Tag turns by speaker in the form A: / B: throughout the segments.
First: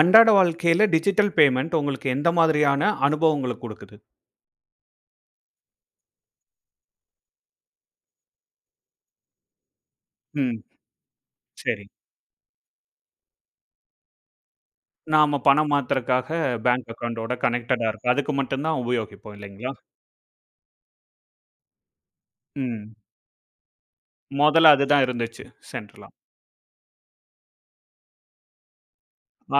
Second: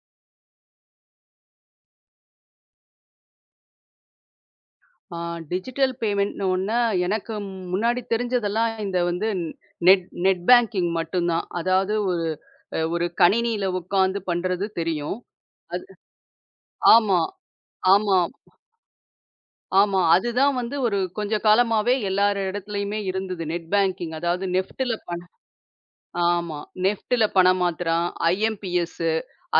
A: அன்றாட வாழ்க்கையில digital payment உங்களுக்கு எந்த மாதிரியான அனுபவங்கள குடுக்குது?
B: ஆ டிஜிட்டல் பேமெண்ட்ன ஒன்ன, எனக்கு முன்னாடி தெரிஞ்சதெல்லாம் இந்த வந்து நெட் நெட்
A: ம்.
B: பேங்கிங் மட்டும் தான்.
A: சரி.
B: அதாவது ஒரு கணினியில உட்காந்து பண்றது தெரியும்.
A: நாம பணம்
B: அது
A: மாத்துறக்காக பேங்க்
B: ஆமா,
A: அக்கவுண்டோட கனெக்டடா இருக்கு.
B: ஆமா,
A: அதுக்கு மட்டும் தான் உபயோகிப்போம் இல்லைங்களா?
B: ஆமா. அதுதான் வந்து ஒரு கொஞ்ச காலமாவே எல்லார்
A: ம்.
B: இடத்துலயுமே இருந்தது. நெட் பேங்கிங் அதாவது
A: மொதல்ல
B: நெஃப்ட்ல
A: அதுதான்
B: பண.
A: இருந்துச்சு சென்ட்ரலா.
B: ஆமா. நெஃப்ட்ல பணம் மாத்துறான், ஐஎம்பிஎஸ்,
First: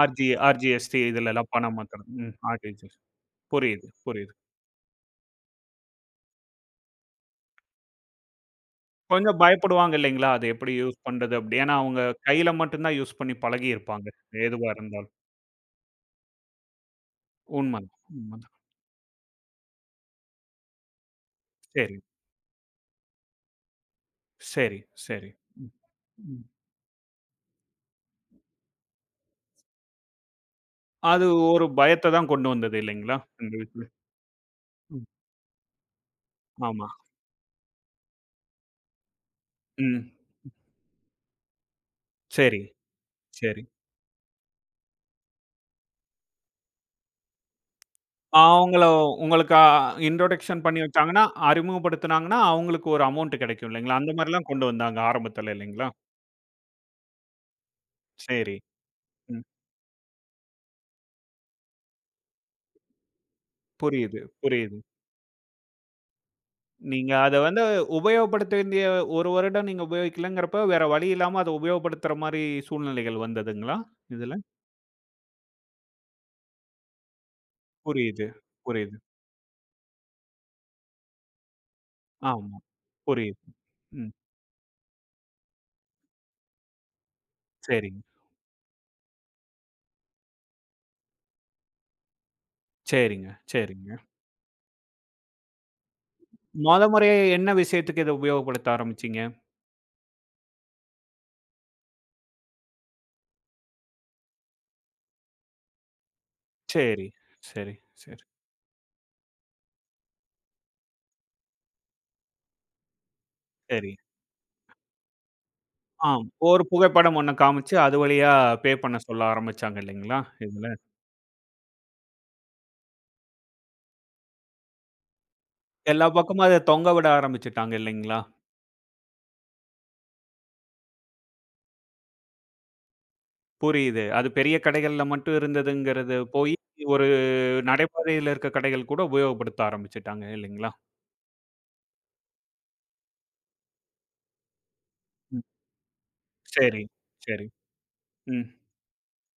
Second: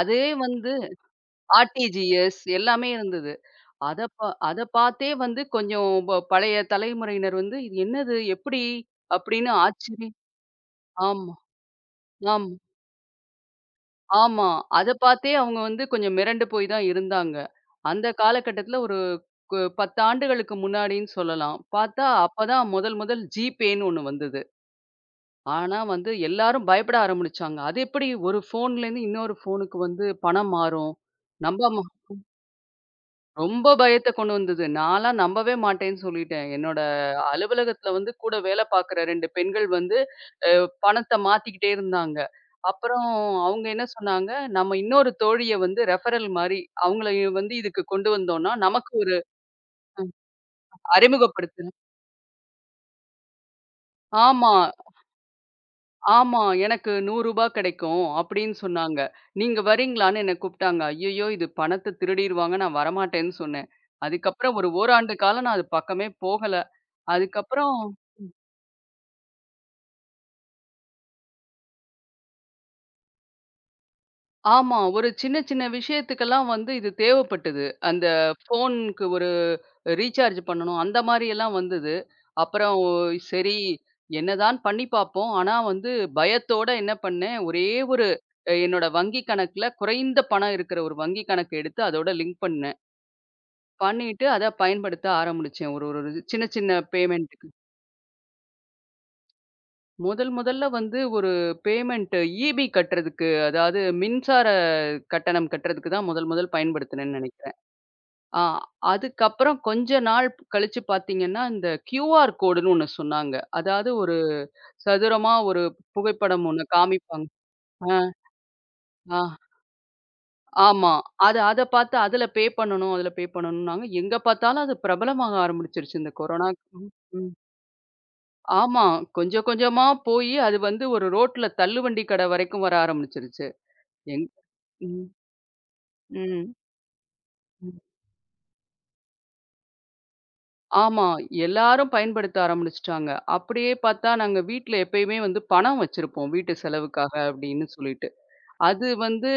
B: அதே வந்து
A: ஆர்ஜிஎஸ்டி இதுலலாம் பணம் மாத்துறது. ம்.
B: ஆர்டிஜிஎஸ் எல்லாமே
A: ஆர்டிஜிஎஸ்.
B: இருந்தது.
A: புரியுது, புரியுது.
B: அத பார்த்தே வந்து கொஞ்சம் பழைய தலைமுறையினர் வந்து, "இது என்னது? எப்படி?"
A: கொஞ்சம்
B: அப்படின்னு
A: பயப்படுவாங்க
B: ஆச்சரிய.
A: இல்லைங்களா? அது எப்படி யூஸ்
B: ஆமா,
A: பண்றது அப்படி? ஏன்னா, அவங்க
B: ஆமா,
A: கையில மட்டும் தான் யூஸ் பண்ணி பழகியிருப்பாங்க.
B: ஆமா.
A: எதுவா
B: அத
A: இருந்தாலும்.
B: பார்த்தே அவங்க வந்து கொஞ்சம் மிரண்டு போய் தான் இருந்தாங்க.
A: உண்மதான்,
B: அந்த
A: உண்மதான்.
B: காலகட்டத்தில ஒரு 10 ஆண்டுகளுக்கு முன்னாடின்னு சொல்லலாம்.
A: சரி,
B: பார்த்தா அப்பதான் முதல் முதல் ஜிபேன்னு ஒண்ணு வந்தது.
A: சரி, சரி. ம்,
B: ஆனா வந்து
A: ம்.
B: எல்லாரும் பயப்பட ஆரம்பிச்சாங்க. "அது எப்படி ஒரு ஃபோன்லேருந்து இன்னொரு ஃபோனுக்கு வந்து பணம் மாறும்?
A: அது
B: நம்ப
A: ஒரு பயத்த தான் கொண்டு வந்தது இல்லைங்களா? அந்த
B: ரொம்ப
A: விஷயம்.
B: பயத்த கொண்டு வந்தது.
A: ம்.
B: நான்லாம் நம்பவே மாட்டேன்னு சொல்லிட்டேன். என்னோட
A: ஆமா.
B: அலுவலகத்துல வந்து கூட வேல பார்க்குற 2 பெண்கள் வந்து
A: ம்.
B: அ பணத்த மாத்திக்கிட்டே இருந்தாங்க.
A: சரி,
B: அப்புறம்
A: சரி.
B: அவங்க என்ன சொன்னாங்க, நம்ம இன்னொரு தோழிய வந்து ரெஃபரல் மாரி அவங்கள வந்து இதுக்கு கொண்டு வந்தோம்னா,
A: அவங்கள
B: நமக்கு ஒரு
A: உங்களுக்கு இன்ட்ரோடக்ஷன் பண்ணி வச்சாங்கன்னா,
B: அறிமுகப்படுத்து.
A: அறிமுகப்படுத்துனாங்கன்னா, அவங்களுக்கு ஒரு அமௌண்ட் கிடைக்கும் இல்லைங்களா? அந்த மாரிலாம்
B: ஆமா,
A: கொண்டு வந்தாங்க ஆரம்பத்துல இல்லைங்களா?
B: ஆமா. எனக்கு ரூ. 100 கிடைக்கும் அப்படின்னு
A: சரி.
B: சொன்னாங்க.
A: ம்.
B: நீங்க வரீங்களான்னு என்ன கூப்பிட்டாங்க. ஐயய்யோ! இது பணத்த திருடிருவாங்க. நான் வரமாட்டேன்னு சொன்னேன்.
A: புரியுது,
B: அதுக்கப்புறம் ஒரு
A: புரியுது.
B: ஓராண்டு காலம் நான் அது பக்கமே போகல.
A: நீங்க அத வந்து
B: அதுக்கப்புறம்
A: உபயோகப்படுத்த வேண்டிய 1 வருடம் நீங்க உபயோகிக்கலங்கிறப்ப, வேற வழி இல்லாம அத உபயோகப்படுத்துற மாரி சூழ்நிலைகள் வந்ததுங்களா? இதுல?
B: ஆமா. ஒரு சின்ன சின்ன விஷயத்துக்கெல்லாம் வந்து இது தேவைப்பட்டது. அந்த
A: புரியுது, புரியுது.
B: ஃபோனுக்கு ஒரு ரீசார்ஜ் பண்ணணும். அந்த மாரி எல்லாம் வந்தது.
A: ஆமா.
B: அப்புறம்
A: புரியுது.
B: சரி
A: ம்.
B: என்னதான் பண்ணி பார்ப்போம். ஆனா வந்து பயத்தோட என்ன பண்ணேன், ஒரே
A: சரிங்க,
B: ஒரு என்னோட வங்கி கணக்குல குறைந்த பணம் இருக்கிற ஒரு வங்கி கணக்கு எடுத்து அதோட லிங்க் பண்ணேன்.
A: சரிங்க, சரிங்க.
B: பண்ணிட்டு அத பயன்படுத்த ஆரம்பிச்சேன். ஒரு ஒரு சின்ன சின்ன
A: மொத முறையா
B: பேமெண்ட்டுக்கு.
A: என்ன விஷயத்துக்கு இத உபயோகப்படுத்த ஆரம்பிச்சீங்க?
B: முதல் முதல்ல வந்து ஒரு பேமெண்ட் ஈபி கட்டுறதுக்கு, அதாவது மின்சார கட்டணம் கட்டுறதுக்கு தான் முதல் முதல்
A: சரி,
B: பயன்படுத்தினேன்னு நெனைக்கிறேன்.
A: சரி, சரி,
B: ஆ அதுக்கப்புறம் கொஞ்ச நாள் கழிச்சு பார்த்தீங்கன்னா, இந்த கியூஆர் கோடுன்னு ஒண்ணு சொன்னாங்க.
A: சரி.
B: அதாவது ஒரு சதுரமா ஒரு
A: ஆம்.
B: புகைப்படம்
A: ஒரு
B: ஒண்ணு
A: புகைப்படம்
B: காமிப்பாங்க.
A: ஒண்ண காமிச்சு,
B: ஆ,
A: அது வழியா பே பண்ண
B: ஆ,
A: சொல்ல ஆரம்பிச்சாங்க இல்லைங்களா? இதுல.
B: ஆமா. அத பார்த்து அதுல பே பண்ணணும், அதுல பே பண்ணணும்னாங்க. எங்க பார்த்தாலும் அது பிரபலமாக ஆரம்பிச்சிருச்சு
A: எல்லா
B: இந்த
A: பக்கமும் அத
B: கொரோனாக்கு
A: தொங்க
B: ம்,
A: விட
B: ம்.
A: ஆரம்பிச்சுட்டாங்க இல்லைங்களா?
B: ஆமா. கொஞ்சம் கொஞ்சமா போயி அது வந்து ஒரு ரோட்ல தள்ளுவண்டி கடை வரைக்கும் வர ஆரம்பிச்சிருச்சு.
A: புரியுது.
B: எங்
A: அது பெரிய கடைகள்ல
B: ம்,
A: மட்டும் இருந்ததுங்கிறது போயி, ஒரு
B: ம்.
A: நடைபாதையில இருக்க கடைகள் கூட உபயோகப்படுத்த ஆரம்பிச்சுட்டாங்க இல்லைங்களா?
B: ஆமா. எல்லாரும் பயன்படுத்த ஆரம்பிச்சுட்டாங்க. அப்படியே பார்த்தா நாங்க வீட்ல எப்பயுமே
A: ம்.
B: வந்து பணம் வச்சிருப்போம். வீட்டு
A: சரி,
B: செலவுக்காக
A: சரி.
B: அப்படின்னு சொல்லிட்டு.
A: ம்.
B: அது வந்து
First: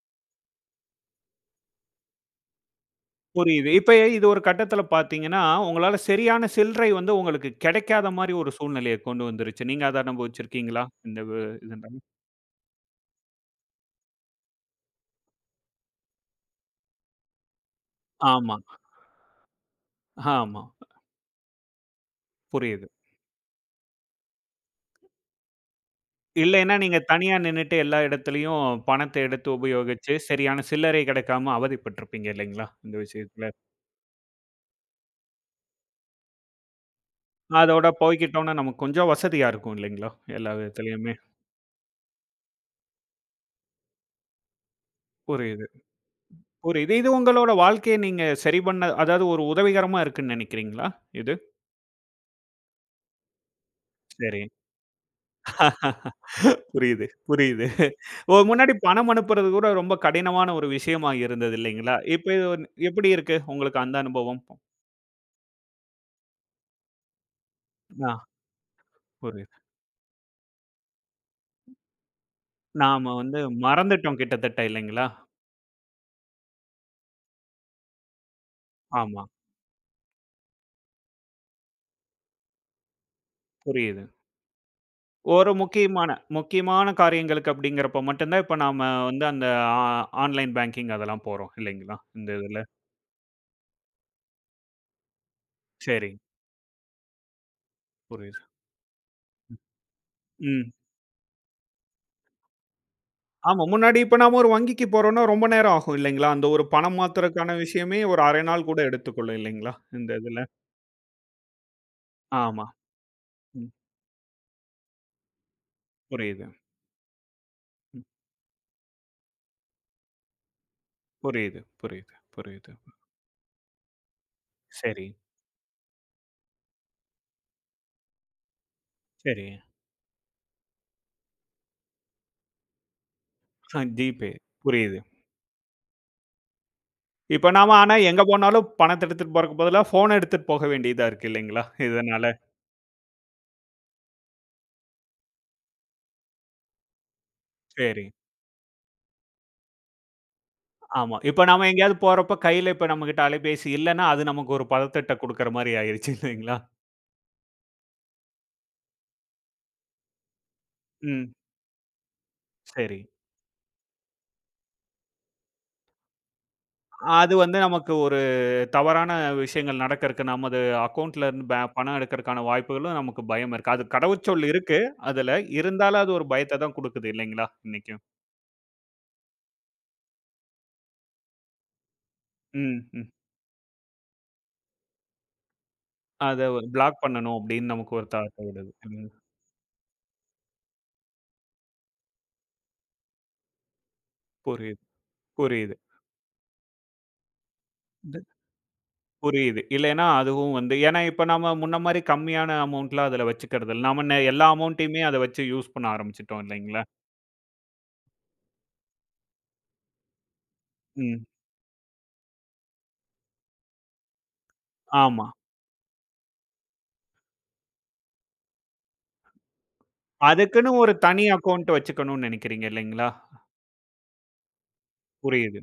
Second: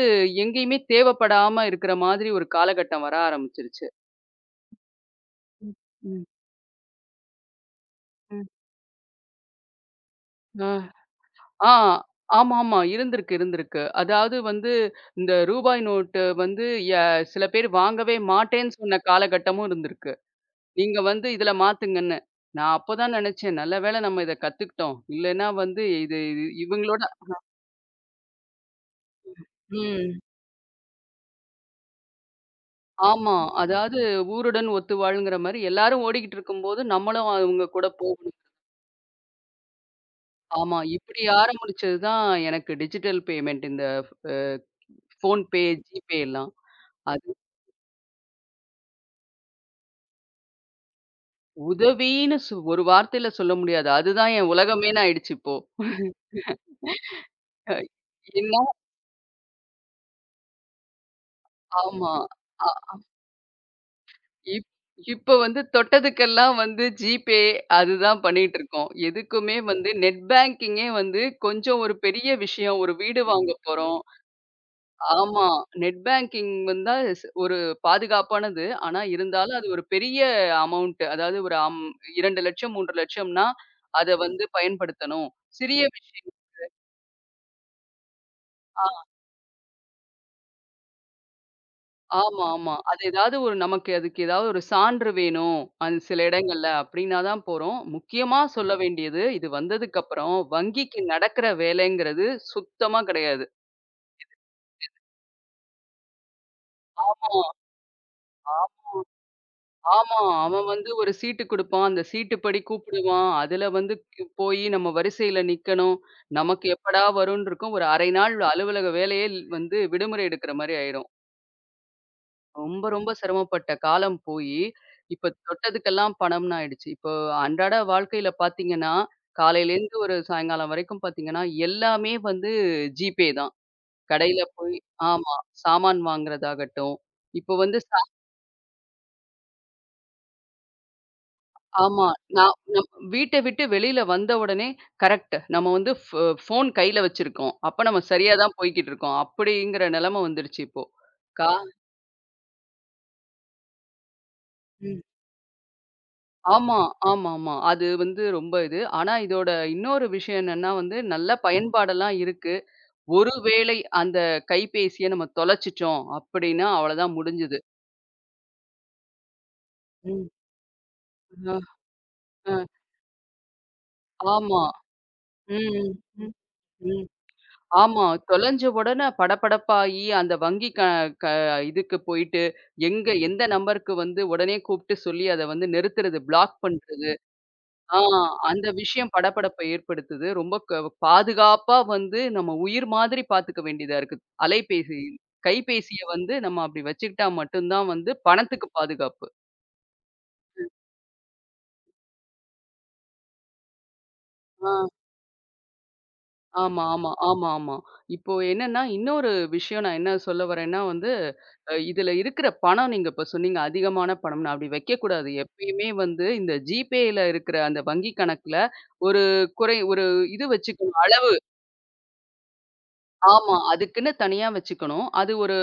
B: எங்கேயுமே தேவைப்படாம இருக்கிற மாதிரி ஒரு காலகட்டம் வர
A: புரியுது.
B: ஆரம்பிச்சிருச்சு.
A: இப்ப இது ஒரு கட்டத்தில பார்த்தீங்கன்னா,
B: ம்.
A: உங்களால
B: ம்.
A: சரியான சில்லறை வந்து உங்களுக்கு கிடைக்காத மாரி
B: ம்.
A: ஒரு சூழ்நிலைய கொண்டு வந்துருச்சு. நீங்க அத அனுபவிச்சிருக்கீங்களா?
B: அ.
A: இந்த வ
B: ஆ.
A: இதுனால?
B: ஆமாமா. இருந்திருக்கு, இருந்திருக்கு. அதாவது வந்து இந்த ரூபாய் நோட்டு வந்து ய சில பேர் வாங்கவே
A: ஆமா,
B: மாட்டேன்னு சொன்ன காலகட்டமும் இருந்திருக்கு.
A: ஆமா.
B: நீங்க வந்து இதுல மாத்துங்கன்னு. நான்
A: புரியுது.
B: அப்பதான் நெனச்சேன். நல்ல வேளை நம்ம இத கத்துக்கிட்டோம். இல்லன்னா வந்து இது இது
A: இல்லைன்னா நீங்க
B: இவங்களோட.
A: தனியா நின்னுட்டு எல்லா இடத்துலயும் பணத்த எடுத்து உபயோகிச்சு,
B: ம்.
A: சரியான சில்லறை கிடைக்காம அவதிப்பட்டுருப்பீங்க இல்லைங்களா? இந்த
B: ஆமா.
A: விஷயத்துல.
B: அதாவது ஊருடன் ஒத்து வாழ்ங்கிற மாரி எல்லாரும் ஓடிக்கிட்டு இருக்கும்போது, நம்மளும் அவங்க
A: அதோட
B: கூட போகணும்.
A: போய்க்கிட்டோம்னா நமக்கு கொஞ்சம் வசதியா இருக்கும் இல்லைங்களா? எல்லா
B: ஆமா.
A: விதத்துலயுமே.
B: இப்படி ஆரம்பிச்சது தான் எனக்கு டிஜிட்டல் பேமெண்ட் இந்த அ ஃபோன்பே,
A: புரியுது,
B: ஜிபே எல்லாம்.
A: புரியுது. இது
B: அது
A: உங்களோட வாழ்க்கைய நீங்க சரி பண்ண அதாவது ஒரு உதவிகரமா இருக்குன்னு நினைக்கிறீங்களா இது?
B: உதவின்னு ஒரு வார்த்தையில சொல்ல முடியாது. அதுதான்
A: சரி.
B: என் உலகமேன்னு ஆயிடுச்சு இப்போ.
A: புரியுது, புரியுது.
B: அ
A: ஓ!
B: ஏன்னா
A: முன்னாடி பணம் அனுப்புறது கூட ரொம்ப கடினமான ஒரு விஷயமா இருந்தது இல்லைங்களா?
B: ஆமா.
A: இப்ப இது
B: அ
A: எப்படி இருக்கு உங்களுக்கு அந்த அனுபவம்?
B: இப் இப்ப வந்து தொட்டதுக்கெல்லாம் வந்து ஜிபே
A: ஆ
B: அதுதான் பண்ணிட்டு இருக்கோம்.
A: புரியுது.
B: எதுக்குமே வந்து நெட் பேங்கிங்கே வந்து கொஞ்சம் ஒரு பெரிய விஷயம். ஒரு
A: நாம
B: வீடு
A: வந்து
B: வாங்க போறோம்.
A: மறந்துட்டோம் கிட்டத்தட்ட இல்லைங்களா?
B: ஆமா. நெட் பேங்கிங் வந்தா ஒரு பாதுகாப்பானது. ஆனா
A: ஆமா,
B: இருந்தாலும் அது ஒரு பெரிய அமௌண்ட். அதாவது ஒரு 2,00,000 3,00,000ன்னா
A: புரியுது.
B: அத வந்து பயன்படுத்தணும்.
A: ஒரு
B: சிறிய
A: முக்கியமான
B: விஷயம்.
A: முக்கியமான காரியங்களுக்கு அப்படிங்கிறப்ப மட்டும் தான் இப்ப நாம
B: ஆ
A: வந்து அந்த ஆ ஆன்லைன் பேங்கிங் அதெல்லாம் போறோம் இல்லைங்களா? இந்த
B: ஆமா,
A: இதுல.
B: ஆமா. அது ஏதாவது ஒரு நமக்கு அதுக்கு ஏதாவது ஒரு சான்று வேணும். அது
A: சரி,
B: சில இடங்கள்ல அப்படின்னா தான் போறோம். முக்கியமா
A: புரியுது.
B: சொல்ல வேண்டியது இது வந்ததுக்கப்புறம்
A: ம்.
B: வங்கிக்கு நடக்கிற வேலைங்கிறது சுத்தமா கிடையாது.
A: ஆமா. முன்னாடி இப்ப நாம ஒரு வங்கிக்கு போறோம்னா, ரொம்ப நேரம் ஆகும் இல்லைங்களா? அந்த ஒரு பணம்
B: ஆமா.
A: மாத்துறதுக்கான விஷயமே ஒரு 1/2 நாள் கூட எடுத்துக்கொள்ளும் இல்லைங்களா? இந்த
B: ஆமா.
A: இதுல.
B: அவன் வந்து ஒரு சீட்டு குடுப்பான். அந்த சீட்டுப்படி
A: ஆமா.
B: கூப்பிடுவான். அதுல
A: ம்.
B: வந்து போயி நம்ம வரிசையில நிக்கணும்.
A: புரியுது.
B: நமக்கு எப்படா வரும்ன்னு இருக்கும். ஒரு
A: ம்.
B: 1/2 நாள் அலுவலக வேலையே வந்து விடுமுறை எடுக்கிற மாரி ஆயிரும்.
A: புரியுது, புரியுது, புரியுது.
B: ரொம்ப, ரொம்ப சிரமப்பட்ட காலம் போயி,
A: சரி,
B: இப்ப தொட்டதுக்கெல்லாம் பணம்ன்னு ஆயிடுச்சு. இப்போ அன்றாட வாழ்க்கையில பார்த்தீங்கன்னா,
A: சரி.
B: காலையிலேருந்து ஒரு சாயங்காலம் வரைக்கும் பார்த்தீங்கன்னா, எல்லாமே வந்து ஜிபே தான்.
A: ஜிபே.
B: கடையில போய்
A: புரியுது.
B: ஆமா. சாமான் வாங்குறதாகட்டும்,
A: இப்ப
B: இப்போ
A: நாம
B: வந்து
A: ஆனா எங்க போனாலும் பணத்த எடுத்துட்டு போறதுக்கு பதிலா ஃபோன எடுத்துட்டு போக வேண்டியதா இருக்கு இல்லைங்களா?
B: ஆமா.
A: இதனால.
B: நான் நம் வீட்ட விட்டு வெளியில வந்த உடனே கரெக்ட். நம்ம வந்து ஃபோன் கையில வச்சிருக்கோம். அப்ப நம்ம
A: சரி.
B: சரியா தான் போய்க்கிட்டு இருக்கோம். அப்படிங்கிற நிலைமை வந்துருச்சு இப்போ.
A: ஆமா. இப்ப
B: கா
A: நாம எங்கேயாவது போறப்ப கையில இப்ப நம்மகிட்ட அலைபேசி இல்லன்னா, அது நமக்கு ஒரு
B: ம்.
A: பதட்டத்த குடுக்குற மாரி ஆயிருச்சு இல்லைங்களா?
B: ஆமா, ஆமாமா. அது வந்து ரொம்ப இது. ஆனா இதோட இன்னொரு விஷயம் என்னன்னா வந்து
A: ம்.
B: நல்ல பயன்பாடெல்லாம் இருக்கு.
A: சரி.
B: ஒருவேளை அந்த கைபேசிய நம்ம தொலைச்சுட்டோம் அப்படின்னா அவ்வளதான்
A: அது வந்து
B: முடிஞ்சுது.
A: நமக்கு ஒரு தவறான விஷயங்கள் நடக்கறக்கு,
B: ம்.
A: நமது அக்கவுண்ட்ல இருந்து
B: அ,
A: பணம் எடுக்கறக்கான
B: அ.
A: வாய்ப்புகளும் நமக்கு பயம் இருக்கு. அது கடவுச்சொல்
B: ஆமா.
A: இருக்கு அதுல.
B: ம்,
A: இருந்தாலும் அது ஒரு
B: ம்,
A: பயத்த தான்
B: ம்.
A: குடுக்குது இல்லைங்களா? இன்னைக்கும்.
B: ஆமா. தொலைஞ்ச உடனே படபடப்பாயி, அந்த வங்கி க க இதுக்கு போயிட்டு,
A: ம், ம்.
B: எங்க எந்த நம்பருக்கு வந்து உடனே கூப்பிட்டு சொல்லி அத வந்து நிறுத்துறது,
A: அத
B: பிளாக்
A: பிளாக்
B: பண்றது.
A: பண்ணணும் அப்படின்னு நமக்கு
B: ஆ
A: ஒரு தாட்
B: அந்த
A: ஓடுது. ம்.
B: விஷயம் படபடப்ப ஏற்படுத்துது. ரொம்ப பாதுகாப்பா வந்து நம்ம உயிர் மாதிரி பார்த்துக்க வேண்டியதா இருக்கு.
A: புரியுது,
B: அலைபேசி
A: புரியுது.
B: கைபேசிய வந்து நம்ம அப்படி வச்சுக்கிட்டா மட்டும் தான் வந்து
A: இது
B: பணத்துக்கு பாதுகாப்பு.
A: புரியுது. இல்லைன்னா அதுவும் வந்து ஏன்னா இப்ப நம்ம முன்ன மாரி கம்மியான அமௌண்ட்லாம் அதுல வச்சுக்கிறது இல்ல. நாம எல்லா
B: ஆ.
A: அமௌண்ட்டயுமே அத வச்சு யூஸ் பண்ண ஆரம்பிச்சுட்டோம் இல்லைங்களா?
B: ஆமா, ஆமா, ஆமா, ஆமா. இப்போ என்னன்னா, இன்னொரு விஷயம் நான் என்ன சொல்ல வரேன்னா வந்து,
A: ம்.
B: இதுல இருக்கிற பணம் நீங்க இப்ப சொன்னீங்க, அதிகமான பணம்னு. அப்படி
A: ஆமா.
B: வைக்கக்கூடாது. எப்பயுமே வந்து இந்த GPayல இருக்கிற அந்த வங்கி கணக்குல ஒரு குறை ஒரு இது
A: அதுக்குன்னு ஒரு
B: வச்சுக்கணும்.
A: தனி
B: அளவு.
A: அக்கவுண்ட் வச்சுக்கணும்னு நெனைக்கிறீங்க இல்லைங்களா?
B: ஆமா. அதுக்குன்னு தனியா வச்சுக்கணும். அது ஒரு
A: புரியுது.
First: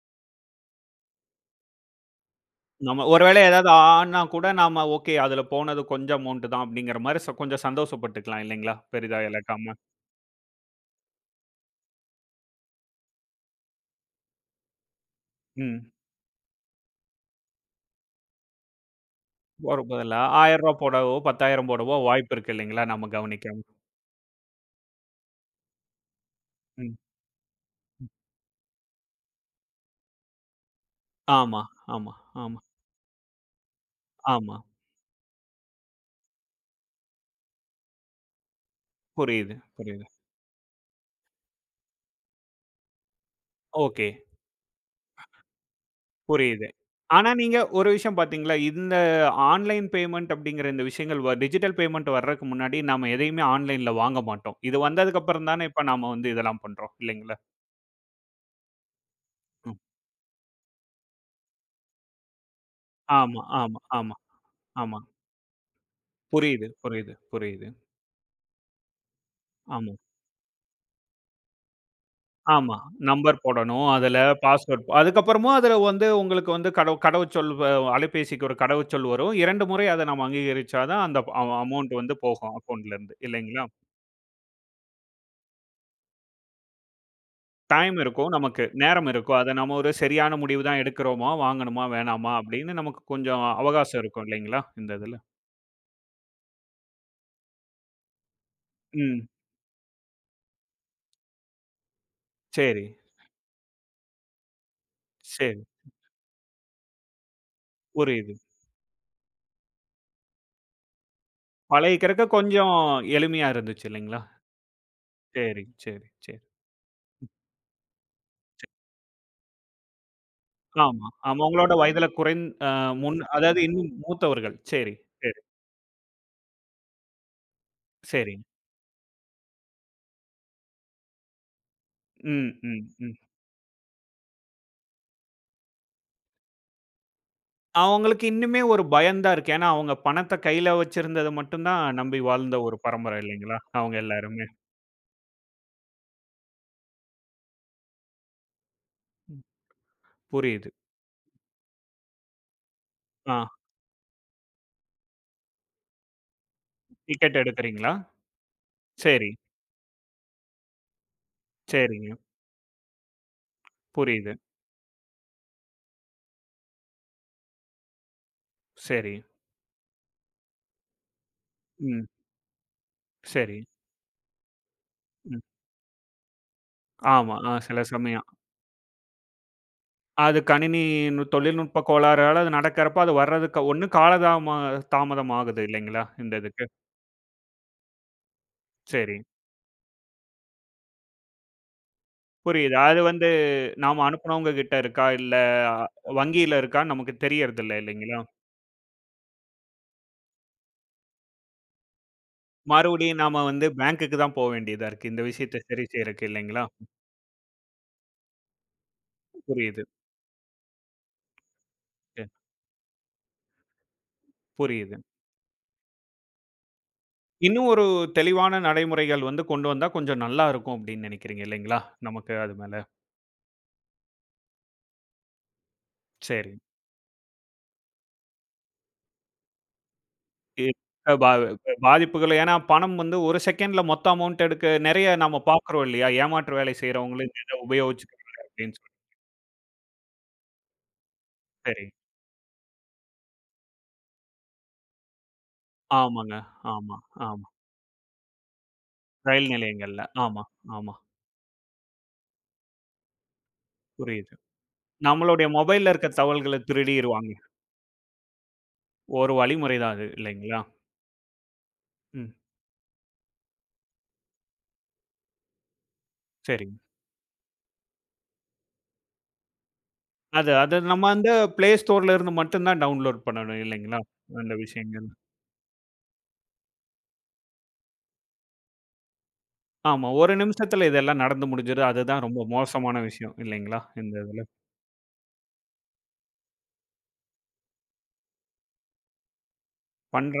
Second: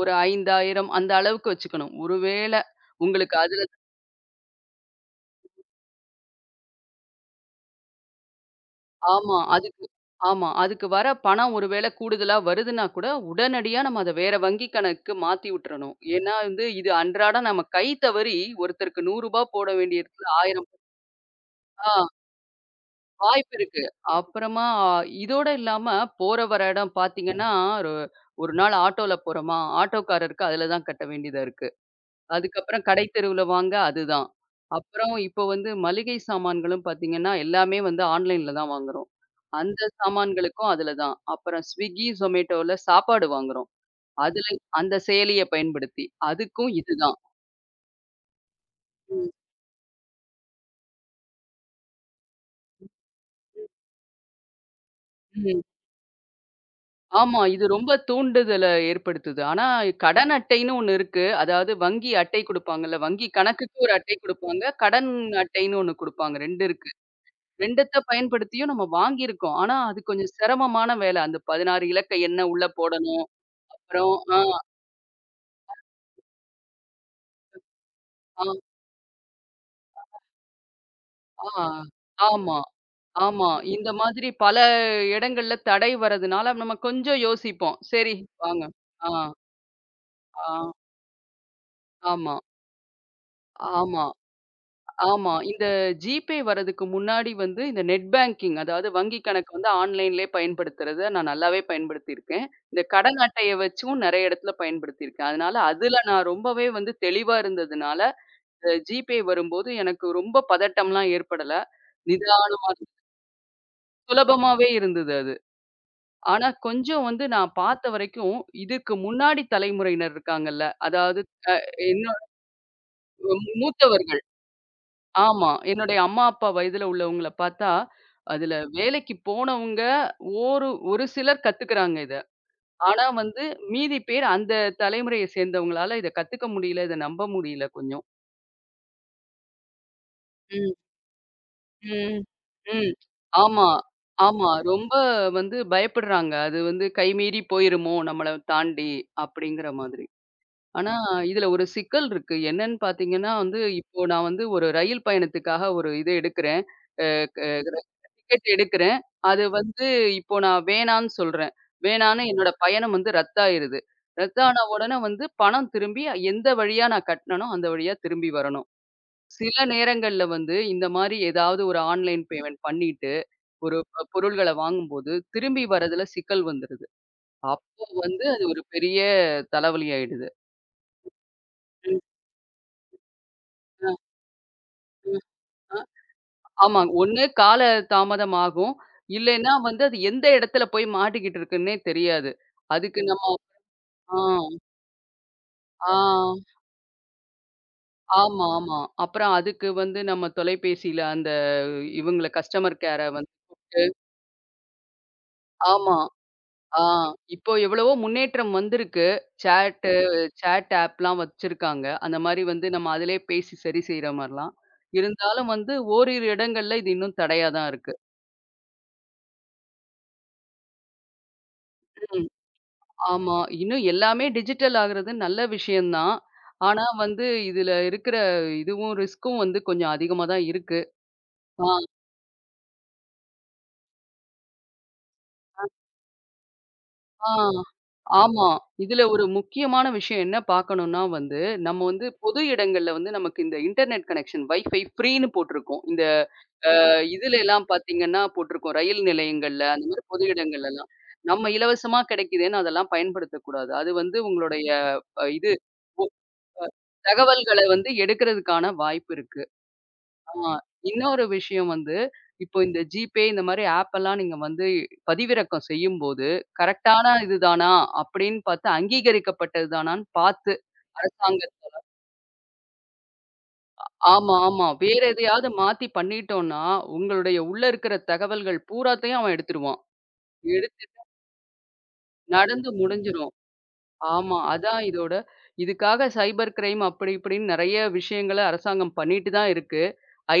B: ஒரு 5,000 அந்த அளவுக்கு வச்சுக்கணும். ஒருவேளை
A: நம்ம
B: உங்களுக்கு
A: ஒருவேளை ஏதாவது ஆன்னா கூட நாம ஓகே அதுல போனது கொஞ்சம் அமௌண்ட் தான் அப்படிங்கிற மாரி கொஞ்சம் சந்தோஷப்பட்டுக்கலாம் இல்லைங்களா? பெரிதா
B: ஆமா.
A: இழக்காம.
B: அதுக்கு ஆமா. அதுக்கு வர பணம் ஒரு வேள கூடுதலா வருதுன்னா கூட, உடனடியா நம்ம அத வேற வங்கி கணக்குக்கு மாத்தி
A: ம்.
B: விட்டுறணும். ஏன்னா வந்து இது அன்றாடம் நம்ம கை தவறி ஒருத்தருக்கு ரூ. 100 போட
A: ஒரு
B: வேண்டிய
A: பதிலா
B: இடத்துல
A: ரூ.
B: ரூ.
A: 1000
B: 1,000
A: போடவோ, 10,000
B: ஆ
A: போடவோ வாய்ப்பு இருக்கு இல்லைங்களா? நம்ம
B: வாய்ப்பு
A: கவனிக்காம.
B: இருக்கு. அப்புறமா இதோட இல்லாம போற வர இடம்
A: ம்.
B: பார்த்தீங்கன்னா, ஒரு
A: ம்.
B: ஒரு நாள் ஆட்டோல போறோமா, ஆட்டோக்காரருக்கு அதுல தான் கட்ட வேண்டியதா
A: ஆமா,
B: இருக்கு.
A: ஆமா, ஆமா,
B: அதுக்கப்புறம் கடை தெருவுல வாங்க அதுதான்.
A: ஆமா.
B: அப்புறம் இப்போ வந்து மளிகை சாமான்களும் பார்த்தீங்கன்னா, எல்லாமே வந்து ஆன்லைன்ல தான் வாங்குறோம்.
A: புரியுது,
B: அந்த
A: புரியுது.
B: சாமான்களுக்கும் அதுல தான். அப்புறம் Swiggy, Zomatoல சாப்பாடு வாங்குறோம்.
A: ஓகே.
B: அதுல அந்த செயலிய பயன்படுத்தி.
A: புரியுது.
B: அதுக்கும் இதுதான்.
A: ஆனா நீங்க ஒரு விஷயம் பார்த்தீங்களா? இந்த
B: ம்.
A: ஆன்லைன் பேமெண்ட் அப்படிங்கிற இந்த விஷயங்கள் டிஜிட்டல் பேமெண்ட் வர்றதுக்கு முன்னாடி நாம எதையுமே ஆன்லைன்ல வாங்க மாட்டோம். இது வந்ததுக்கு அப்புறம்
B: ம்.
A: தானே இப்ப நாம வந்து இதெல்லாம் பண்றோம் இல்லைங்களா?
B: ஆமா. இது ரொம்ப தூண்டுதல ஏற்படுத்துது. ஆனா
A: ம்.
B: கடன் அட்டைன்னு ஒண்ணு இருக்கு. அதாவது வங்கி அட்டை குடுப்பாங்கல்ல. வங்கி
A: ஆமா, ஆமா,
B: கணக்குக்கு ஒரு
A: ஆமா,
B: அட்டை குடுப்பாங்க.
A: ஆமா.
B: கடன் அட்டைன்னு ஒண்ணு குடுப்பாங்க. 2
A: புரியுது,
B: இருக்கு.
A: புரியுது, புரியுது.
B: 2த்த பயன்படுத்தியும் நம்ம வாங்கியிருக்கோம். ஆனா,
A: ஆமா,
B: அது கொஞ்சம் சிரமமான வேலை. அந்த 16 இலக்க எண்ண உள்ள
A: ஆமா.
B: போடணும்.
A: நம்பர் போடணும்.
B: அப்புறம்
A: அதுல
B: ஆ,
A: பாஸ்வேர்ட் அதுக்கப்புறமும் அதுல வந்து உங்களுக்கு வந்து கடவுச்சொல்
B: ஆ,
A: அலைபேசிக்கு ஒரு கடவுச்சொல் வரும். 2 முறை அத நம்ம அங்கீகரிச்சா தான் அந்த
B: ஆ.
A: அமௌண்ட் வந்து போகும்
B: ஆமா,
A: அக்கவுண்ட்லருந்து
B: ஆமா.
A: இல்லைங்களா?
B: இந்த மாதிரி பல இடங்கள்ல தடை வர்றதுனால நம்ம கொஞ்சம் யோசிப்போம்.
A: டைம்
B: சரி
A: இருக்கும் நமக்கு,
B: வாங்க.
A: நேரம்
B: ஆ,
A: இருக்கும். அத நம்ம ஒரு சரியான
B: ஆ.
A: முடிவு தான் எடுக்கிறோமா, வாங்கணுமா, வேணாமா
B: ஆமா,
A: அப்படின்னு நமக்கு கொஞ்சம் அவகாசம்
B: ஆமா.
A: இருக்கும் இல்லைங்களா? இந்த இதுல.
B: ஆமா. இந்த ஜிபே வரதுக்கு முன்னாடி வந்து இந்த நெட் பேங்கிங் அதாவது வங்கி
A: ம்.
B: கணக்கு வந்து ஆன்லைன்லேயே பயன்படுத்துறத நான் நல்லாவே பயன்படுத்தியிருக்கேன். இந்த
A: சரி,
B: கடன் அட்டைய வச்சும் நெறைய இடத்துல பயன்படுத்தியிருக்கேன். அதனால
A: சரி.
B: அதுல நான் ரொம்பவே வந்து தெளிவா இருந்ததுனால,
A: புரியுது.
B: ஜிபே வரும்போது எனக்கு ரொம்ப பதட்டம்லாம் ஏற்படல.
A: பழகிக்கிறக்கு
B: நிதானமா
A: கொஞ்சம் எளிமையா இருந்துச்சு இல்லைங்களா?
B: சுலபமாவே இருந்தது அது.
A: சரி, சரி, சரி.
B: ஆனா கொஞ்சம் வந்து நான் பார்த்த வரைக்கும், இதுக்கு முன்னாடி தலைமுறையினர் இருக்காங்கல்ல,
A: ஆமா.
B: அதாவது
A: ஆமா.
B: அ
A: உங்களோட வயதில
B: இன்னும்
A: குறைந் அ முன் அதாவது இன்னும்
B: மூத்தவர்கள்.
A: மூத்தவர்கள். சரி, சரி,
B: ஆமா. என்னுடைய அம்மா, அப்பா வயதுல உள்ளவங்கள பார்த்தா,
A: சரிங்க.
B: அதுல வேலைக்கு போனவங்க ஒரு ஒரு சிலர் கத்துக்குறாங்க இத.
A: ம், ம்,
B: ஆனா
A: ம்.
B: வந்து மீதி பேர் அந்த தலைமுறைய சேர்ந்தவங்களால இத கத்துக்க முடியல. இத நம்ப முடியல கொஞ்சம்.
A: அவங்களுக்கு இன்னுமே ஒரு பயம் தான் இருக்கு. ஏன்னா, அவங்க பணத்த கையில
B: ம்.
A: வச்சிருந்தத மட்டும் தான் நம்பி
B: ம்.
A: வாழ்ந்த ஒரு
B: ம்.
A: பரம்பரை இல்லைங்களா?
B: ஆமா.
A: அவங்க எல்லாருமே.
B: ஆமா. ரொம்ப வந்து பயப்படுறாங்க. அது வந்து கைமீறி போயிருமோ! நம்மள தாண்டி,
A: ம்.
B: அப்படிங்கிற மாதிரி.
A: புரியுது.
B: ஆனா, இதுல ஒரு சிக்கல் இருக்கு. என்னன்னு பார்த்தீங்கன்னா
A: ஆ
B: வந்து, இப்போ நான் வந்து ஒரு ரயில் பயணத்துக்காக ஒரு இது எடுக்கிறேன். அ
A: டிக்கெட்
B: க ர
A: எடுக்குறீங்களா?
B: டிக்கெட் எடுக்கிறேன்.
A: சரி,
B: அது வந்து இப்போ நான் வேணான்னு சொல்றேன்.
A: சரிங்க.
B: வேணான்னு என்னோட பயணம் வந்து ரத்தாயிருது.
A: புரியுது.
B: ரத்தான உடனே வந்து பணம் திரும்பி எந்த வழியா நான் கட்டினேனோ, அந்த வழியா திரும்பி வரணும்.
A: சரி.
B: சில நேரங்கள்ல வந்து இந்த மாரி ஏதாவது ஒரு
A: ம்.
B: ஆன்லைன் பேமெண்ட் பண்ணிட்டு,
A: சரி.
B: ஒரு பொருள்கள வாங்கும்போது,
A: ம்.
B: திரும்பி வரதுல சிக்கல் வந்துருது.
A: ஆமா. சில
B: அப்போ வந்து
A: சமயம்.
B: அது ஒரு பெரிய தலைவலி ஆயிடுது.
A: அது கணினி நு தொழில்நுட்ப கோளாறால அது நடக்கிறப்ப அது வர்றதுக்கு ஒண்ணு தாமதம் ஆகுது இல்லைங்களா? இந்த இதுக்கு.
B: ஆமா. ஒண்ணு கால தாமதம் ஆகும்.
A: சரி.
B: இல்லைன்னா வந்து அது எந்த இடத்துல போய் மாட்டிக்கிட்டு இருக்குன்னே தெரியாது.
A: புரியுது. அது
B: அதுக்கு நம்ம
A: வந்து நாம
B: ஆ,
A: அனுப்புனவங்க கிட்ட இருக்கா? இல்ல
B: ஆ,
A: வங்கியில இருக்கான்னு நமக்கு தெரியறதில்ல இல்லைங்களா?
B: ஆமா, ஆமா. அப்புறம் அதுக்கு வந்து நம்ம தொலைபேசியில அந்த இவங்கள கஸ்டமர் கேர
A: மறுபடியும்
B: வந்து
A: நாம வந்து பேங்க்குக்கு தான் போ வேண்டியதா இருக்கு. இந்த விஷயத்த சரி
B: ஆமா.
A: செய்றக்கு இல்லைங்களா?
B: ஆ இப்போ எவ்வளவோ முன்னேற்றம் வந்திருக்கு.
A: புரியுது.
B: சேட்டு சேட் ஆப்லாம் வச்சிருக்காங்க. அந்த
A: அ
B: மாரி வந்து நம்ம அதிலயே பேசி சரி செய்ற மாரிலாம்.
A: புரியுது.
B: இருந்தாலும் வந்து ஓரிரு இடங்கள்ல இது இன்னும் தடையா
A: இன்னும்
B: தான்
A: ஒரு
B: இருக்கு.
A: தெளிவான நடைமுறைகள் வந்து கொண்டு வந்தா கொஞ்சம் நல்லா இருக்கும் அப்டின்னு நெனைக்கிறீங்க இல்லைங்களா?
B: ம்.
A: நமக்கு அது மேல.
B: ஆமா. இன்னும் எல்லாமே டிஜிட்டல் ஆகுறது நல்ல விஷயம் தான்.
A: சரி.
B: ஆனா வந்து இதுல இருக்கிற இதுவும் ரிஸ்க்கும் வந்து கொஞ்சம் அதிகமா தான்
A: இ
B: இருக்கு.
A: அ பா
B: ஆ,
A: பாதிப்புகள் ஏன்னா பணம் வந்து 1 செகண்ட்ல மொத்த அமௌண்ட் எடுக்க நெறைய நம்ம பார்க்குறோம் இல்லையா? ஏமாற்று வேலை செய்றவங்களும்
B: ஆ.
A: இத இத உபயோகிச்சுக்கிறாங்க
B: ஆமா.
A: அப்டின்னு சொல்லி.
B: இதுல ஒரு முக்கியமான விஷயம் என்ன பார்க்கணும்னா வந்து,
A: சரி.
B: நம்ம வந்து பொது இடங்கள்ல வந்து நமக்கு இந்த இன்டர்நெட் கனெக்ஷன் வைஃபை ஃப்ரீன்னு போட்டிருக்கும். இந்த
A: ஆமாங்க. ஆமா,
B: இதுல
A: ஆமா.
B: எல்லாம் பார்த்தீங்கன்னா போட்டிருக்கும். ரயில்
A: ரயில்
B: நிலையங்கள்ல அந்த
A: நிலையங்கள்ல.
B: மாதிரி பொது
A: ஆமா,
B: இடங்கள்லலாம்.
A: ஆமா.
B: நம்ம இலவசமா கிடைக்குதேன்னு அதெல்லாம் பயன்படுத்தக்கூடாது. அது வந்து
A: புரியுது.
B: உங்களுடைய அ
A: நம்மளுடைய
B: இது
A: மொபைல்ல இருக்க தகவல்கள திருடிருவாங்க.
B: தகவல்கள வந்து எடுக்கிறதுக்கான வாய்ப்பு
A: ஒரு
B: இருக்கு.
A: வழிமுறை தான் அது
B: ஆ
A: இல்லைங்களா?
B: இன்னொரு விஷயம் வந்து,
A: ம்.
B: இப்போ இந்த ஜிபே இந்த மாரி ஆப் எல்லாம் நீங்க வந்து பதிவிறக்கம் செய்யும்போது,
A: சரிங்க.
B: கரெக்ட்டான இது தானா? அப்படின்னு பார்த்து அங்கீகரிக்கப்பட்டது தானான்னு
A: அது
B: பார்த்து
A: அது நம்ம வந்து
B: அரசாங்க.
A: Play Storeல இருந்து மட்டும் தான் டவுன்லோட் பண்ணணும் இல்லைங்களா?
B: ஆமா,
A: அந்த
B: ஆமா. வேற
A: விஷயங்கள்.
B: எதையாவது மாத்தி பண்ணிட்டோம்னா, உங்களுடைய உள்ள இருக்கிற தகவல்கள் பூராத்தையும் அவன் எடுத்துருவான்.
A: ஆமா. ஒரு
B: எடுத்து
A: நிமிஷத்துல இதெல்லாம் நடந்து முடிஞ்சுரும். அதுதான் ரொம்ப
B: நடந்து
A: மோசமான
B: முடிஞ்சிரும்.
A: விஷயம் இல்லைங்களா? இந்த
B: ஆமா.
A: இதுல.
B: அதான் இதோட இதுக்காக சைபர் கிரைம் அப்படி இப்படின்னு நெறைய விஷயங்கள அரசாங்கம் பண்ணிட்டு தான் இருக்கு.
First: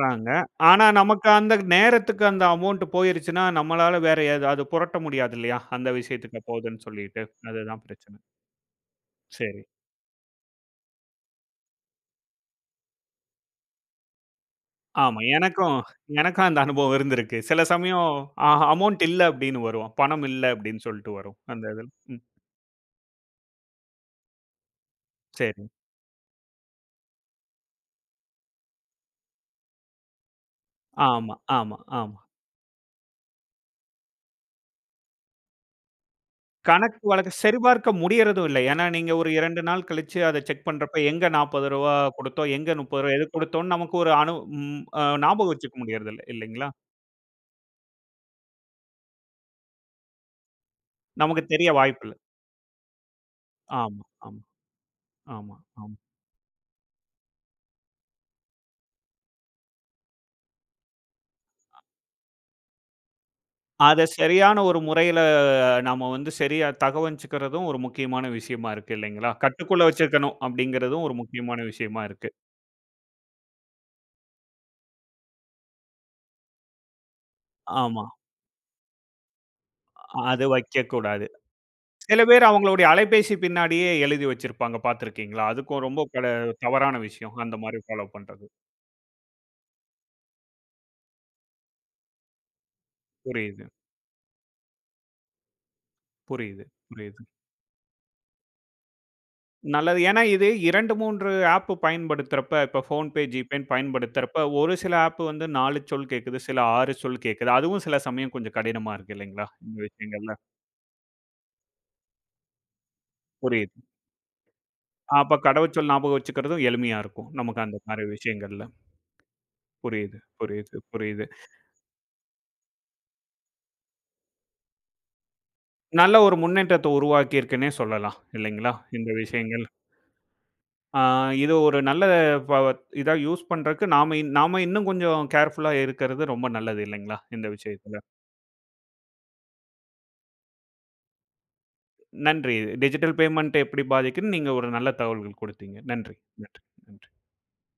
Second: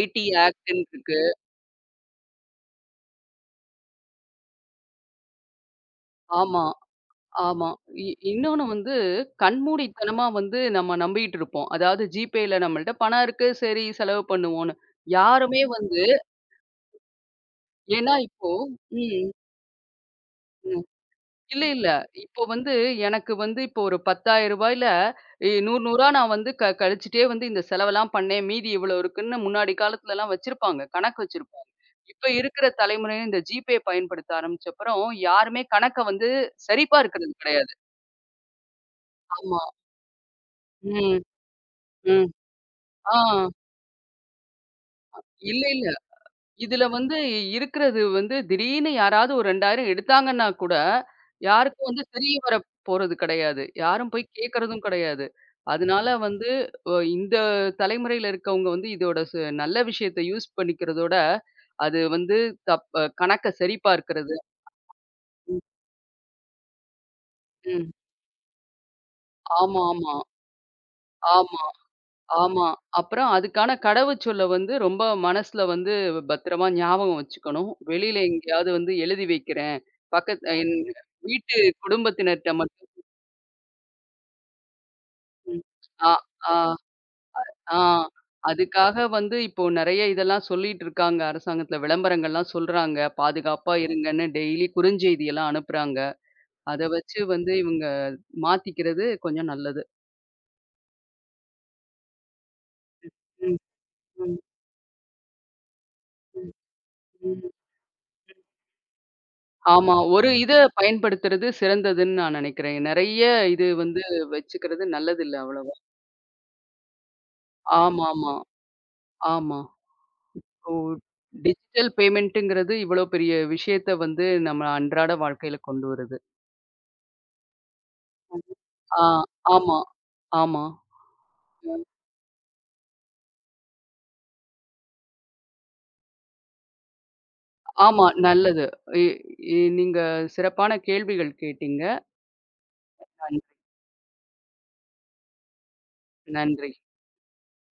B: ஐடி ஆக்ட்ன்னு
A: ஆனா
B: இருக்கு.
A: நமக்கு அந்த நேரத்துக்கு அந்த அமௌண்ட் போயிருச்சுன்னா, நம்மளால வேற ஏதாவது புரட்ட முடியாது இல்லையா? அந்த விஷயத்துக்கு
B: ஆமா.
A: போகுதுன்னு சொல்லிட்டு.
B: ஆமா.
A: அதுதான்
B: இ
A: பிரச்சனை.
B: இன்னொன்னு வந்து
A: சரி.
B: கண்மூடித்தனமா வந்து நம்ம நம்பிட்டு இருப்போம். அதாவது ஜிபேல நம்மள்ட்ட பணம் இருக்கு, சரி செலவு பண்ணுவோம்ன்னு.
A: ஆமா.
B: யாருமே
A: எனக்கும்
B: வந்து
A: எனக்கும் அந்த அனுபவம் இருந்திருக்கு. சில சமயம்
B: ஏன்னா இப்போ
A: அமௌண்ட் இல்ல
B: ம்,
A: அப்படின்னு வரும். பணம் இல்ல அப்படின்னு
B: ம்.
A: சொல்லிட்டு வரும்.
B: இல்ல,
A: அந்த இதில.
B: இல்ல.
A: ம்.
B: இப்போ வந்து எனக்கு வந்து இப்போ ஒரு ரூ. 10,000ல
A: சரி.
B: 100 100ஆ நான் வந்து கழிச்சுட்டே வந்து இந்த செலவெல்லாம் பண்ணேன். மீதி இவ்வளோ இருக்குன்னு முன்னாடி காலத்துலலாம் வச்சிருப்பாங்க. கணக்கு
A: ஆமா,
B: வச்சிருப்பாங்க.
A: ஆமா, ஆமா.
B: இப்ப இருக்கிற தலைமுறை இந்த ஜிபே பயன்படுத்த ஆரம்பிச்சப்புறம், யாருமே கணக்க வந்து சரி
A: கணக்கு வழக்கு
B: பார்க்கிறது கிடையாது.
A: சரிபார்க்க முடியறதும் இல்ல. ஏன்னா, நீங்க ஒரு
B: ஆமா.
A: 2 நாள் கழிச்சு அத செக் பண்றப்ப,
B: ம்,
A: எங்க ரூ. 40
B: ம்.
A: குடுத்தோம், எங்க ரூ. 30
B: ஆ.
A: எது குடுத்தோம்னு நமக்கு ஒரு அனு ம் அ ஞாபகம்
B: இல்ல,
A: வச்சுக்க
B: இல்ல.
A: முடியறதில்ல, இல்லைங்களா?
B: இதுல வந்து இருக்கிறது வந்து திடீர்னு யாராவது ஒரு 2,000 எடுத்தாங்கன்னா கூட,
A: நமக்கு தெரிய
B: யாருக்கும் வந்து
A: வாய்ப்பில்ல.
B: தெரிய வர போறது கிடையாது.
A: ஆமா,
B: யாரும் போய்
A: ஆமா,
B: கேட்கறதும் கிடையாது.
A: ஆமா, ஆமா.
B: அதனால வந்து இந்த தலைமுறையில இருக்கவங்க வந்து இதோட நல்ல விஷயத்த யூஸ் பண்ணிக்கிறதோட, அது வந்து தப் கணக்க சரி
A: அத
B: பார்க்கிறது.
A: சரியான ஒரு முறையில நாம வந்து சரியா தகவஞ்சுக்கிறதும் ஒரு
B: ம்.
A: முக்கியமான விஷயமா இருக்கு இல்லைங்களா?
B: ஆமா,
A: கட்டுக்குள்ள
B: ஆமா.
A: வச்சுக்கணும் அப்படிங்கிறதும் ஒரு முக்கியமான
B: ஆமா.
A: விஷயமா இருக்கு.
B: ஆமா. அப்புறம் அதுக்கான கடவுச்சொல்ல வந்து ரொம்ப மனசுல வந்து பத்திரமா ஞாபகம் வச்சுக்கணும்.
A: ஆமா.
B: வெளியில எங்கேயாவது வந்து எழுதி வைக்கிறேன்.
A: அது
B: பக்கத் என்
A: வைக்கக்கூடாது.
B: வீட்டு
A: சில பேர்
B: குடும்பத்தினர்ட்ட
A: அவங்களுடைய
B: மட்டும்.
A: அலைபேசி பின்னாடியே எழுதி வச்சிருப்பாங்க பார்த்திருக்கீங்களா?
B: ம்.
A: அதுக்கும் ரொம்ப
B: ஆ, ஆ,
A: தவறான விஷயம். அந்த
B: ஆ.
A: மாரி ஃபாலோ பண்றது.
B: அதுக்காக வந்து இப்போ நெறைய இதெல்லாம் சொல்லிட்டு இருக்காங்க. அரசாங்கத்தில விளம்பரங்கள்லாம் சொல்றாங்க.
A: புரியுது,
B: பாதுகாப்பா இருங்கன்னு டெய்லி குறுஞ்செய்தியெல்லாம் அனுப்புறாங்க.
A: புரியுது,
B: அத வச்சு
A: புரியுது.
B: வந்து இவங்க மாத்திக்கிறது கொஞ்சம் நல்லது.
A: நல்லது. ஏன்னா இது 2, 3 ஆப் பயன்படுத்துறப்ப இப்ப ஃபோன்பே,
B: ம்,
A: ஜிபேன்னு
B: ம்,
A: பயன்படுத்துறப்ப ஒரு சில ஆப் வந்து 4 சொல் கேட்குது,
B: ம்,
A: சில 6 சொல்
B: ம்.
A: கேட்குது. அதுவும் சில சமயம் கொஞ்சம் கடினமா இருக்கு இல்லைங்களா? இந்த
B: ஆமா. ஒரு
A: விஷயங்கள்ல.
B: இத பயன்படுத்துறது சிறந்ததுன்னு நான் நினைக்கிறேன். நெறைய இது
A: புரியுது.
B: வந்து வச்சுக்கிறது
A: அப்ப
B: நல்லதில்ல அவ்வளவா.
A: கடவுச்சொல் ஞாபகம் வச்சுக்கிறதும் எளிமையா இருக்கும். நமக்கு அந்த மாரி
B: ஆமாமா.
A: விஷயங்கள்ல.
B: ஆமா. ஆமா.
A: புரியுது,
B: ஓ!
A: புரியுது, புரியுது.
B: டிஜிட்டல் பேமெண்ட்டுங்கிறது இவ்வளோ பெரிய விஷயத்த வந்து நம்ம அன்றாட வாழ்க்கையில கொண்டு
A: நல்ல
B: வருது.
A: ஒரு முன்னேற்றத்த உருவாக்கியிருக்குன்னே சொல்லலாம். இல்லைங்களா?
B: ஆ
A: இந்த விஷயங்கள்.
B: ஆமா, ஆமா,
A: ஆ இது ஒரு நல்ல ப இதா யூஸ் பண்றக்கு நாம இன்னும் கொஞ்சம் கேர்ஃபுல்லா இருக்கிறது ரொம்ப நல்லது இல்லைங்களா? இந்த விஷயத்துல.
B: ஆமா நல்லது. இ இ நீங்க சிறப்பான கேள்விகள் கேட்டீங்க.
A: நன்றி. டிஜிட்டல்
B: நன்றி.
A: பேமெண்ட் எப்படி பாதிக்குதுன்னு நீங்க ஒரு நல்ல தகவல்கள் குடுத்தீங்க. நன்றி, நன்றி,
B: நன்றி.
A: நன்றி.